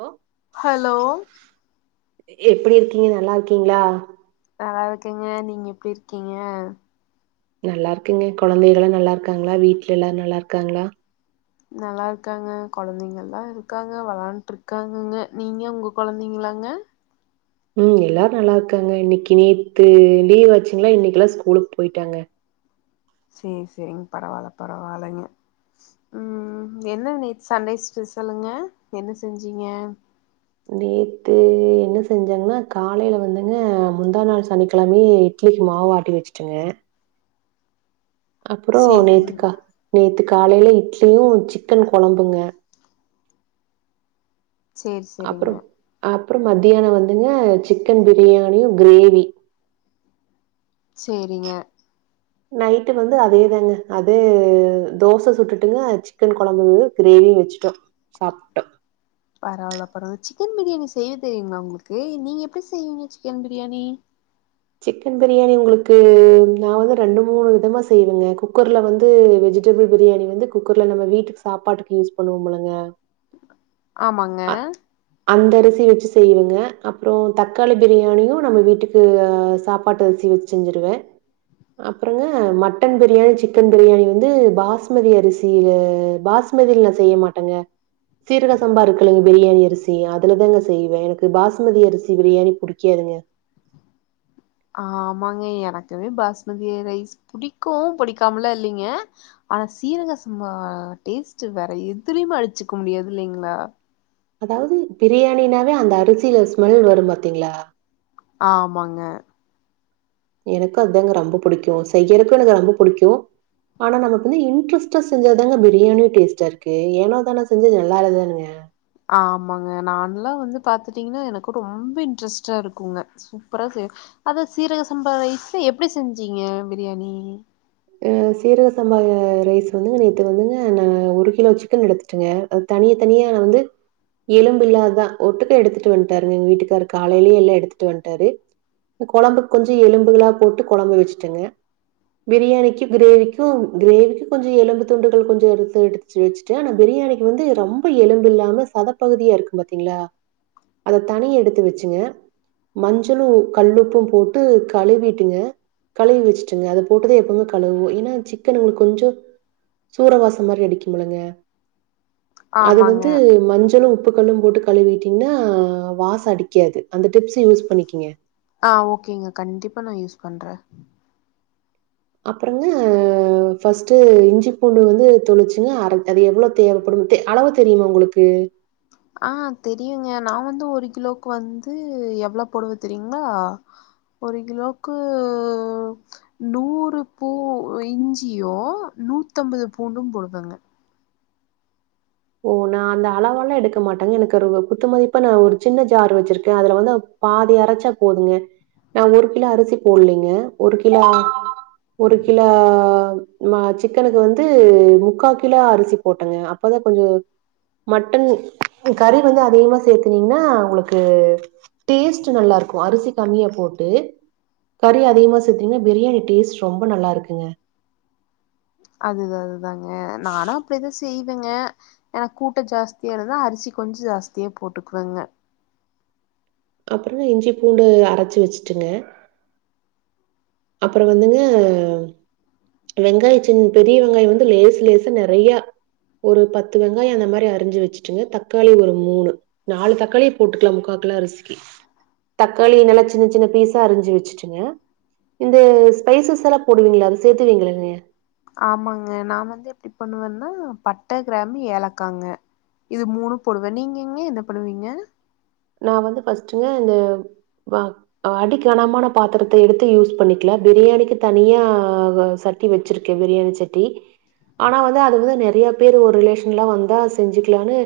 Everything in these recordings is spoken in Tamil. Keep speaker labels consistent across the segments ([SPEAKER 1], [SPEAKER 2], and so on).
[SPEAKER 1] ஓ
[SPEAKER 2] ஹலோ
[SPEAKER 1] எப்டி இருக்கீங்க நல்லாருக்கீங்ளா
[SPEAKER 2] நல்லா இருக்கேங்க நீங்க எப்டி இருக்கீங்க
[SPEAKER 1] நல்லா இருக்கங்க கொழந்தகளா நல்லாருக்காங்ளா வீட்ல எல்லாரு நல்லாருக்காங்ளா
[SPEAKER 2] நல்லாருக்காங்க கொழந்தங்கள்லா இருக்காங்க வளாண்ட்டு இருக்காங்கங்க நீங்க உங்க கொழந்தங்களாங்க
[SPEAKER 1] ம் எல்லாரு நல்லாருக்காங்க இன்னைக்கு நேத்து லீவ் வாச்சுங்ளா இன்னைக்லா ஸ்கூலுக் போய்ட்டாங்க
[SPEAKER 2] சேர் செரிங் பரவால பரவாலங்க ம் என்ன நேத்து சண்டே ஸ்பெஷலுங்க என்ன செஞ்சீங்க
[SPEAKER 1] நேத்து என்ன செஞ்சேங்னா காலேல வந்துங்க முந்தா நாள் சனிக்கழமயே இட்லிக்கு மாவு ஆட்டி வச்சுட்டங்க அப்றோ
[SPEAKER 2] சேரி
[SPEAKER 1] நேத்து கா நேத்து காலேல இட்லியு சிக்கன் கொழம்புங்க
[SPEAKER 2] சேரி சேரிங்க
[SPEAKER 1] அப்பறம் அப்பறம் மத்தியான வந்துங்க சிக்கன் பிரியாணியு கிரேவி
[SPEAKER 2] சேரிங்க
[SPEAKER 1] நைட்டு வந்து அதேதாங்க அது தோச சுட்டுட்டுங்க அ சிக்கன் கொழம்புங்க கிரேவி வச்ட்டோ சாப்ட்டோ
[SPEAKER 2] பரவால்ல பரவா சிக்கன் பிரியாணி செய்ய தெரியுங்களா உங்ளுக்கு நீங்க எப்டி செய்வீங்க சிக்கன் பிரியாணி
[SPEAKER 1] சிக்கன் பிரியாணி உங்களுக்கு நா வந்து ரெண்டு மூணு விதமா செய்வேங்க குக்கர்ல வந்து வெஜி டபள் பிரியாணி வந்து குக்கர்ல நம்ம வீட்டுக்கு சாப்பாட்டுக்கு யூஸ் பண்ணுவோம்ல்லங்க
[SPEAKER 2] ஆமாங்க
[SPEAKER 1] அந்த அரிசி வச்சு செய்வேங்க அப்றோ தக்காளி பிரியாணியு நம்ம வீட்டுக்கு அ சாப்பாட்டு அரிசி வச் செஞ்சிருவே அப்றங்க மட்டன் பிரியாணி சிக்கன் பிரியாணி வந்து பாஸ்மதி அரிசி பாஸ் மதில நா செய்ய மாட்டங்க சீரக சம்பா இருக்குலங்க பிரியாணி அரிசி அதுல தாங்க செய்வே எனக்கு பாஸ்மதி அரிசி பிரியாணி புடிக்காதுங்க
[SPEAKER 2] ஆமாங்க எனக்குமே பாஸ்மதி ரைஸ் புடிக்கு புடிக்காமலா இல்லீங்க ஆனா சீரகசம்பா டேஸ்ட் வேற எதுலயுமே அடுச்சுக்க முடியாது இல்லைங்ளா
[SPEAKER 1] அதாவது பிரியாணினாவே அந்த அரிசில ஸ்மெல் வரும் பாத்தீங்ளா
[SPEAKER 2] ஆமாங்க
[SPEAKER 1] எனக்கு அதாங்க ரொம்ப புடிக்கு செய்யருக்கு எனக்கு ரொம்ப புடிக்கு ஆனா நமக்கு வந்து இன்ட்ரெஸ்டா செஞ்சாதாங்க பிரியாணியும் டேஸ்டா இருக்கு ஏனோ தானா செஞ்சா அது நல்லால்லதானுங்க
[SPEAKER 2] ஆமாங்க நான்லா வந்து பாத்துட்டீங்கன்னா எனக்கு ரொம்ப இன்ட்ரெஸ்ட்டா இருக்குங்க சூப்பரா செய்வ அத சீரக சம்பா ரைஸ்ல எப்படி செஞ்சீங்க பிரியாணி
[SPEAKER 1] சீரக சம்பா ரைஸ் வந்துங்க நேற்று வந்துங்க நா ஒரு கிலோ சிக்கன் எடுத்து அது தனிய தனியா வந்து எலும்பு இல்லாததுதா ஒட்டுக்க எடுத்துட்டு வன்ட்டாருங்க எங்க வீட்டுக்காரு காலையிலயே எல்லா எடுத்துட்டு வன்ட்டாரு கொழம்புக்கு கொஞ்சோ எலும்பு போட்டு கொழம்பு வச்சுட்டேங்க பிரியாணிக்கு க்கு பிரியாணிக்கு கிரேவிக்கு கொஞ்ச எலும்பு துண்டுகள் கொஞ்ச இருந்து எடுத்து வச்ட்டே ஆனா பிரியாணிக்கு வந்து ரொம் ரொம்ப எலும்பு இல்லாம சதப்பகுதியா இருக்கு பாத்தீங்களா அத தனி எடுத்து வச்சுங்க மஞ்சளு கல்லுப்பு போட்டு கழுவிட்டுங்க கழுவி வச்சுட்டுங்க அத போட்டு தா எப்போ கழுவோ ஏன்னா சிக்கன் உங்களுக்கு கொஞ்சோ சூறவாசம் மாரி அடிக்குமில்லங்க அது
[SPEAKER 2] ஆமாங்க
[SPEAKER 1] வந்து மஞ்சளு உ உப்புக்கல்லு போட்டு கழுவிட்டீங்கன்னா வாச அடிக்காது அந்த டிப்ஸ் யூஸ் பண்ணிக்கிங்க
[SPEAKER 2] ஆ ஓகேங்க கண்டிப்பா நா யூஸ் பண்றே
[SPEAKER 1] அப்புறங்க ஃபர்ஸ்ட் இஞ்சி பூண்டு வந்து தொளிச்சுங்க அரப் அது எவ்வளோ தேவைப்படுத்தே அளவு தெரியுமா உங்களுக்கு
[SPEAKER 2] ஆ தெரியுங்க நா வந்து ஒரு கிலோக்கு வந்து எவ்ளோ போடுவ தெரியுங்களா ஒரு கிலோக்கு. நூறு பூ இஞ்சியு நூத்தம்பது பூண்டு போடுவாங்க
[SPEAKER 1] ஓ நா அந்த அளவெல்லா எடுக்க மாட்டே எனக்கு ஒரு குத்துமதிப்பா நா ஒரு சின்ன ஜார் வச்சிருக்கே அதுல வந்து பாதி அரைச்சா போதுங்க நா ஒரு கிலோ அரிசி போடலீங்க ஒரு கிலோ ஒரு கிலோ மா சிக்கனுக்கு வந்து முக்கா கிலோ அரிசி போட்டங்க அப்பதா கொஞ்சொ மட்டன் கறி வந்து அதிகமா சேர்த்துனீங்கன்னா உங்களுக்கு டேஸ்ட் நல்லாருக்கு அரிசி கம்மியா போட்டு கறி அதிகமா சேர்த்தீங்கன்னா பிரியாணி டேஸ்ட் ரொம்ப நல்லா இருக்குங்க
[SPEAKER 2] அதுதா அதுதாங்க நானு அப்டிதா செய்வேங்க ஏன்னா கூட்ட ஜாஸ்தியா இருந்தா அரிசி கொஞ்ச ஜாஸ்தியா போட்டுக்குவங்க
[SPEAKER 1] அப்புறோ இஞ்சி பூண்டு அரைச்சி வச்சுட்டுங்க அப்புறோ வந்துங்க வெங்காயச்சின் பெரிய வெங்காய வந்து லேசு லேசா நெறையா ஒரு பத்து வெங்காய அந்த மாரி அரிஞ்சு வச்சுட்டுங்க தக்காளி ஒரு மூணு நாலு தக்காளியே போட்டுக்கலா முக்காக்கிலோ அரிசிக்கு தக்காளிய நல்லா சின்ன சின்ன பீஸா அரிஞ்சு வச்சுட்டுங்க இந்த ஸ்பைசஸ் எல்லா போடுவீங்களா அதை சேர்த்துவீங்களா நீங்க
[SPEAKER 2] ஆமாங்க நா வந்து எப்டி பண்ணுவேன்னா பட்ட கிராம்பு ஏலக்காங்க இது மூணு போடுவே நீங்கங்க என்ன பண்ணுவீங்க
[SPEAKER 1] நா வந்து ஃபர்ஸ்ட்டுங்க இந்த வா அடி கனமான பாத்திரத்த எடுத்து யூஸ் பண்ணிக்கலா பிரியாணிக்கு தனியா ச சட்டி வச்சிருக்கே பிரியாணி சட்டி ஆனா வந்து அதுக்குதா நெறையா பேர் ஒரு ரிலேஷன்லா வந்தா செஞ்சுக்கலான்னு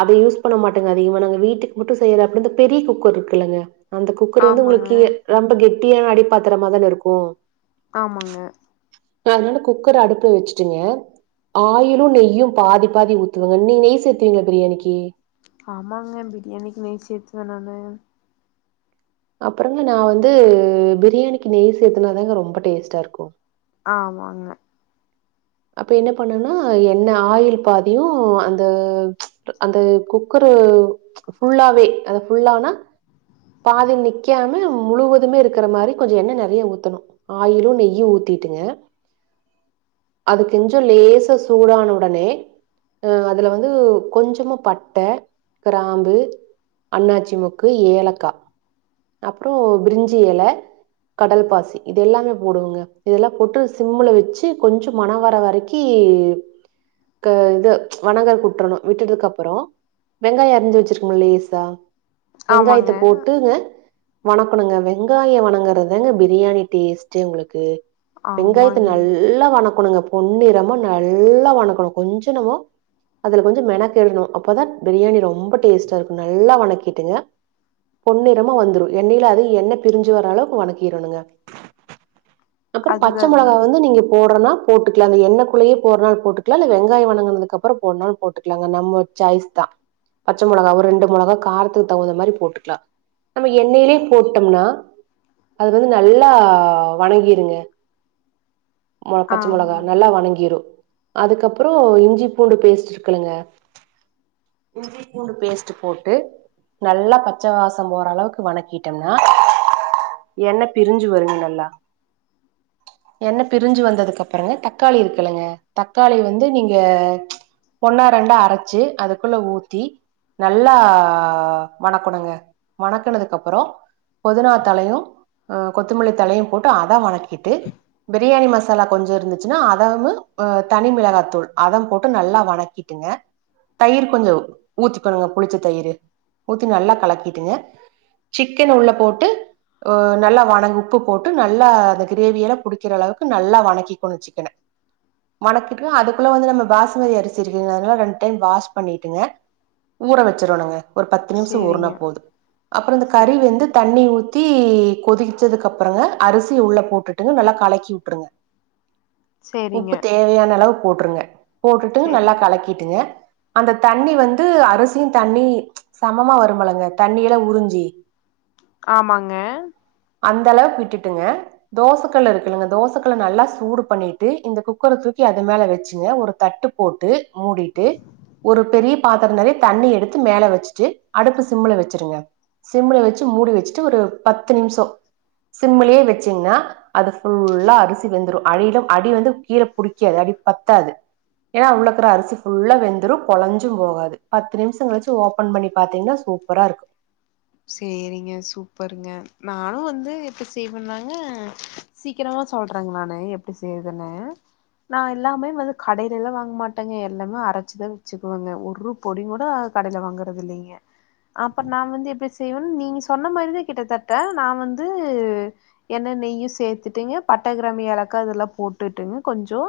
[SPEAKER 1] அத யூஸ் பண்ண மாட்டங்க அதிகமா நாங்க வீட்டுக் மட்டு செய்யற அப்புற இந்த பெரிய குக்கர் இருக்குல்லங்க அந்த குக்கர் வந்து
[SPEAKER 2] ஆமாங்க
[SPEAKER 1] உங்களுக்கு ரொம்ப கெட்டியான அடிப்பாத்திரமா தானே இருக்கு
[SPEAKER 2] ஆமாங்க
[SPEAKER 1] நா அதனால குக்கர் அடுப்புல வச்சுட்டேங்க ஆயிலு நெய்யு பாதி பாதி ஊத்துவங்க நீ நெய் சேரத்துவீங்களா பிரியாணிக்கு
[SPEAKER 2] ஆமாங்க பிரியாணிக்கு நெய் சேரத்துவே நானு
[SPEAKER 1] அப்புறங்க நா வந்து பிரியாணிக்கு நெய் சேத்துனாதாங்க ரொம்ப டேஸ்ட்டா இருக்கும்
[SPEAKER 2] ஆமாங்க
[SPEAKER 1] அப்ப என்ன பண்ணனா எண்ணெய் ஆயில் பாதியு அந்த அந்த குக்கரு ஃபுல்லாவே அத ஃபுல்லனா பாதில் நிற்காம முழுவதுமே இருக்கிற மாதிரி கொஞ்சோ எண்ணெய் நெறய ஊத்தணு ஆயிலு நெய்யு ஊத்திட்டுங்க அதுக்கெஞ்சோ லேச சூடான உடனே அ அதுல வந்து கொஞ்சமா பட்டை கிராம்பு அண்ணாச்சி மொக்கு ஏலக்கா அப்றொ பிரிஞ்சி எல கடல் பாசி இது எல்லாமே போடுவங்க இதெல்லா போட்டு சிம்ல வச்சு கொஞ்சோ மண வர வரைக் கி க இது வனங்கருக்கு உட்ரணும் விட்டதுக்கு அப்றோ வெங்காயம் அரிஞ்சு வச்சிருக்கம்ல லேசா வெங்காயத்த
[SPEAKER 2] ஆமாங்க
[SPEAKER 1] போட்டுங்க வணக்கணுங்க வெங்காய வணங்கறதுதாங்க பிரியாணி டேஸ்டே உங்களுக்கு வெங்காயத்த
[SPEAKER 2] ஆமாங்க
[SPEAKER 1] நல்லா வணக்கணுங்க பொன்னிறமா நல்லா வணக்கணு கொஞ்சோ நமோ அதுல கொஞ்சோ மெனக்கெடணும் அப்போதா பிரியாணி ரொம்ப டேஸ்டா இருக்கும் நல்லா வணக்கிட்டுங்க பொன்னிறமா வந்துரும் எண்ணையில அது எண்ண பிரிஞ்சு வர்ற அளவுக் வணக்கிடணுங்க அப்றோ பச்ச
[SPEAKER 2] அதுதாங்க
[SPEAKER 1] மிளகா வந்து நீங்க போடனுனா போட்டுக்லாங்க எண்ணெய் குள்ளயே போட்றனாலு போட்டுக்கலா இல்ல வெங்காய வணங்குதுக்குப்றம் போறனால போட்டுக்கலாங்க நம்ம சாய்ஸ் தா பச்ச மொளகா ஒரு ரெண்டு மிளகா காரத்துக்கு தகுந்த மாதிரி போட்டுக்கலா எண்ணையிலே போட்டோம்னா அது வந்து நல்லா வணங்கிருங்க ஆமா பச்சை மிளகா
[SPEAKER 2] ஆமாங்க
[SPEAKER 1] நல்லா வணங்கிரும் அதுக்கப்றம் இஞ்சி பூண்டு பேஸ்ட் இருக்குலுங்க இஞ்சி பூண்டு பேஸ்ட் போட்டு நல்லா பச்ச வாச போற அளவுக்கு வணக்கிட்டேம்னா எண்ணெய் பிரிஞ்சு வருங்க நல்லா எண்ண பிரிஞ்சு வந்ததுக்கு அப்புறங்க தக்காளி இருக்கலங்க தக்காளி வந்து நீங்க ஒன்னா ரெண்டா அரைச்சு அதுக்குள்ள ஊத்தி நல்லா வணக்கணுங்க வணக்குனதுக் அப்றோ பொதினா தலையு அ கொத்தமல்லி தலையு போட்டு அத வணக்கிட்டு பிரியாணி மசாலா கொஞ்சோ இருந்துச்சுன்னா அதவும் தனி மிளகா தூள் அதவும் போட்டு நல்லா வணக்கி ங்க தயிர் கொஞ்சோ ஊத்திக்கணுங்க புளிச்ச தயிரு ஊத்தி நல்லா கலக்கிட்டுங்க சிக்கன் உள்ள போட்டு நல்லா வண உப்பு போட்டு நல்லா அந்த கிரேவிய எல்லா புடிக்கிற அளவுக்கு நல்லா வணக்கிக்கனு சிக்கன வணக்கிட்டு அதுக்குள்ள வந்து நம்ம பாசுமதி அரிசி இருக்குங்க அதனால ரெண்டு டைம் வாஷ் பண்ணிட்டுங்க ஊற வச்சிரனுங்க ஒரு பத்து நிமிஷம் ஊர்னா
[SPEAKER 2] சேரிங்க
[SPEAKER 1] போது அப்றோ இந்த
[SPEAKER 2] சேரி
[SPEAKER 1] கறி வந்து தண்ணி ஊத் தி கொதிச்சதுக் அப்றங்க அரிசி உள்ள போட்டுட்டுங்க நல்லா கலக்கி உட்ருங்க
[SPEAKER 2] சேரிங்க
[SPEAKER 1] உப்பு தேவையான அளவு போட்டுருங்க போட்டுட்டு நல்லா
[SPEAKER 2] சேரிங்க
[SPEAKER 1] கலக்கிட்டுங்க அந்த தண்ணி வந்து அரிசியு தண்ணி சமமா வரும்பலங்க தண்ணி எல்லா உறிஞ் ஜி
[SPEAKER 2] ஆமாங்க
[SPEAKER 1] அந்த அளவுக்கு விட்டுட்டுங்க தோசக்கல்லு இருக்குல்லாங்க தோசக்கல்ல நல்லா சூடு பண்ணிட்டு இந்த குக்கர தூக்கி அது மேல வச்சுங்க ஒரு தட்டு போட்டு மூடிட்டு ஒரு பெரிய பாத்திர நெறைய தண்ணி எடுத்து மேல வச்சுட்டு அடுப்பு சிம்முல வச்சிடுங்க சிம்ள வச்சி மூடி வச்சுட்டு ஒரு பத்து நிம்ஷோ சிம்மளயே வச்சிங்கின்னா அது ஃபுல்லா அரிசி வெந்துரு அடியில அடி வந்து கீழ புடிக்காது அடி பத்தாது ஏன்னா உள்ளக்கிற அரிசி ஃபுல்லா வெந்தரு கொழஞ்சு போகாது பத்து நிம்ஷ கழிச்சு ஓபன் பண்ணி பாத்தீங்கன்னா சூப்பரா இருக்கு
[SPEAKER 2] சேரிங்க சூப்பருங்க நானு வந்து எப்டி செய்வண்ணாங்க சீக்கிரமா சொல்றேங்க நானு எப்டி செய்யறதுன்னு நா எல்லாமே வந்து கடையில எல்லா வாங்க மாட்டேங்க எல்லாமே அரச்சிதா வச்சுக்குவங்க ஒரு பொடி கூட ஆ கடைல வாங்கறது இல்லைங்க அப்றோ நா வந்து எப்டி செய்வன் நீங்க சொன்ன மாரிதா கிட்டத்தட்ட நா வந்து எண்ண நெய்யு சேத்துட்டுங்க பட்டக்கிராமு ஏலக்கா அதெல்லா போட்டுட்டுங்க கொஞ்சோ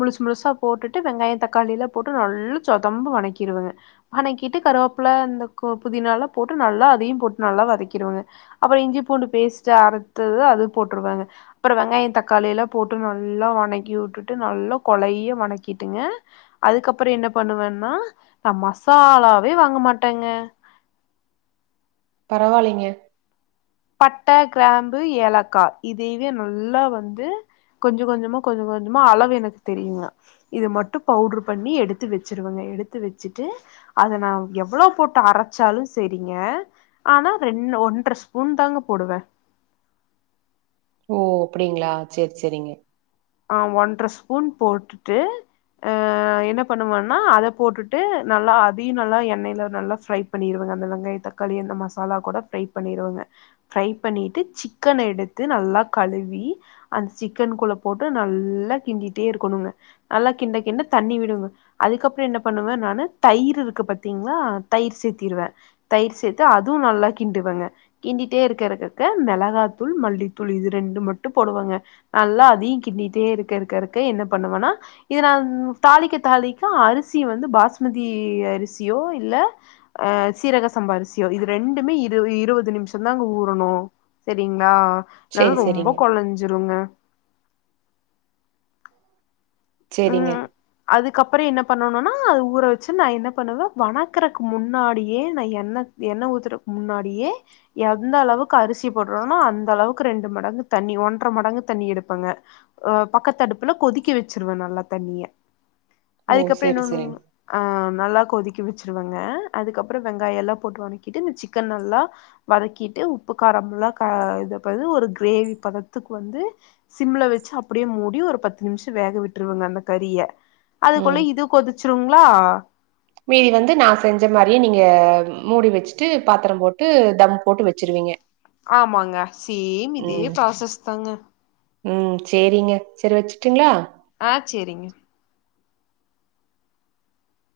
[SPEAKER 2] முழுசு முழுசா போட்டுட்டு வெங்காயோ தக்காளி எல்லா போட்டு நல்லா சொதம்ப வனக்கிருவங்க வணக்கிட்டு கருவாப்புல இந்த கோ புதினால போட்டு நல்லா அதையு போட்டு நல்லா வதைக்கிருவங்க அப்றோ இஞ்சி பூண்டு பேஸ்ட் அறத்தது அது போட்டுருவங்க அப்றோ வெங்காயோ தக்காளி எல்லா போட்டு நல்லா வணக்கி விட்டுட்டு நல்லா கொலைய வணக்கிட்டுங்க அதுக்கப்பற என்ன பண்ணுவேன்னா நா மசாலாவே வாங்க மாட்டேங்க
[SPEAKER 1] பரவால்லைங்க
[SPEAKER 2] பட்ட கிராம்பு ஏலக்கா இதுவே நல்லா வந்து கொஞ்ச கொஞ்சமா கொஞ்ச கொஞ்சமா அளவு எனக்கு தெரியுங்க இது மட்டு பவுட்ரு பண்ணி எடுத்து வச்சுருவங்க எடுத்து வச்சுட்டு அத நா எவ்ளோ போட்டு அரச்சாலு செரிங்க ஆனா ரெண் ஒன்றர ஸ் பூன் தாங்க போடுவே
[SPEAKER 1] ஓ அப்டிங்களா செரி செரிங்க
[SPEAKER 2] ஆ ஒன்ற ஸ்பூன் போட்டுட்டு அ என்ன பண்ணுவன்னா அத போட்டுட்டு நல்லா அதையு நல்லா எண்ணெயில நல்லா ஃப்ரை பண்ணிருவங்க அந்த வெங்காய தக்காளி அந்த மசாலா கூட ஃப்ரை பண்ணிருவங்க ஃப்ரை பண்ணிட்டு சிக்கன எடுத்து நல்லா கழுவி அந்த சிக்கன் குள்ள போட்டு நல்லா கிண்டிட்டே இருக்கணுங்க நல்லா கிண்ட கிண்ட தண்ணி விடுங்க அதுக்கப்றோ என்ன பண்ணுவே நானு தயிர் இருக்கு பாத்தீங்களா தயிர் சேத்திருவே தயிர் சேத்து அதுவு நல்லா கிண்டுவங்க கிண்டிட்டே இருக்க இருக்கருக்க மெளகா தூள் மல்லித்தூள் இது ரெண்டு மட்டு போடுவங்க நல்லா அதி கிண்டிட்டே இருக்க இருக்க இருக்க என்ன பண்ணுவனா இத நா தாளிக்க தாளிக்க அரிசி வந்து பாஸ்மதி அரிசியோ இல்ல அ சீரக சம்பா அரிசியோ இது ரெண்டுமே இரு இருவது நிம்ஷ தாங்க ஊறணு செரிங்களா இல்லன்னா
[SPEAKER 1] சேரி சேரிங்க
[SPEAKER 2] ரொம்ப கொலஞ்சிருங்க
[SPEAKER 1] சேரிங்க
[SPEAKER 2] அதுக்கப்றோ என்ன பண்ணணுன்னா அது ஊற வச்சு நா என்ன பண்ணுவே வணக்கறக்கு முன்னாடியே நா எண்ண இது எண்ண ஊத்தறக்கு முன்னாடியே எந்த அளவுக்கு அரிசி போடுறோனா அந்த அளவுக்கு ரெண்டு மடங்கு தண்ணி ஒன்றர மடங்கு தண்ணி எடுப்பங்க அ பக்கத்து அடுப்புல கொதிக்க வச்சிருவே நல்லா தண்ணிய
[SPEAKER 1] ஓ!
[SPEAKER 2] அதுக்கப்பறோ
[SPEAKER 1] சரி,
[SPEAKER 2] என்ன பண்ணு
[SPEAKER 1] சரிங்க.
[SPEAKER 2] அ நல்லா கொதிக்க வச்சிருவாங்க அதுக்கப்பறோ வெங்காயோ எல்லா போட்டு வனக்கிட்டு இந்த சிக்கன் நல்லா வதக்கிட்டு உப்பு காரம்ல்லா க இத பது ஒரு கிரேவி பதத்துக்கு வந்து சிம்மில வச்சு அப்டியே மூடி ஒரு பத்து நிம்ஷ ட்டு வேக விட்ருவங்க அந்த கறிய அதுக்குள்ள
[SPEAKER 1] ம்.
[SPEAKER 2] இது கொதிச்சிருங்ளா
[SPEAKER 1] மீதி வந்து நா செஞ்ச மாரியே நீங்க மூடி வச்சுட்டு பாத்திர போட்டு தம் போட்டு வச்சிருவீங்க
[SPEAKER 2] ஆமாங்க சேம் இதே ப்ராசஸ் தாங்க
[SPEAKER 1] ம் சேரிங்க சேரி வச்சுர்டங்களா
[SPEAKER 2] ஆ சேரிங்க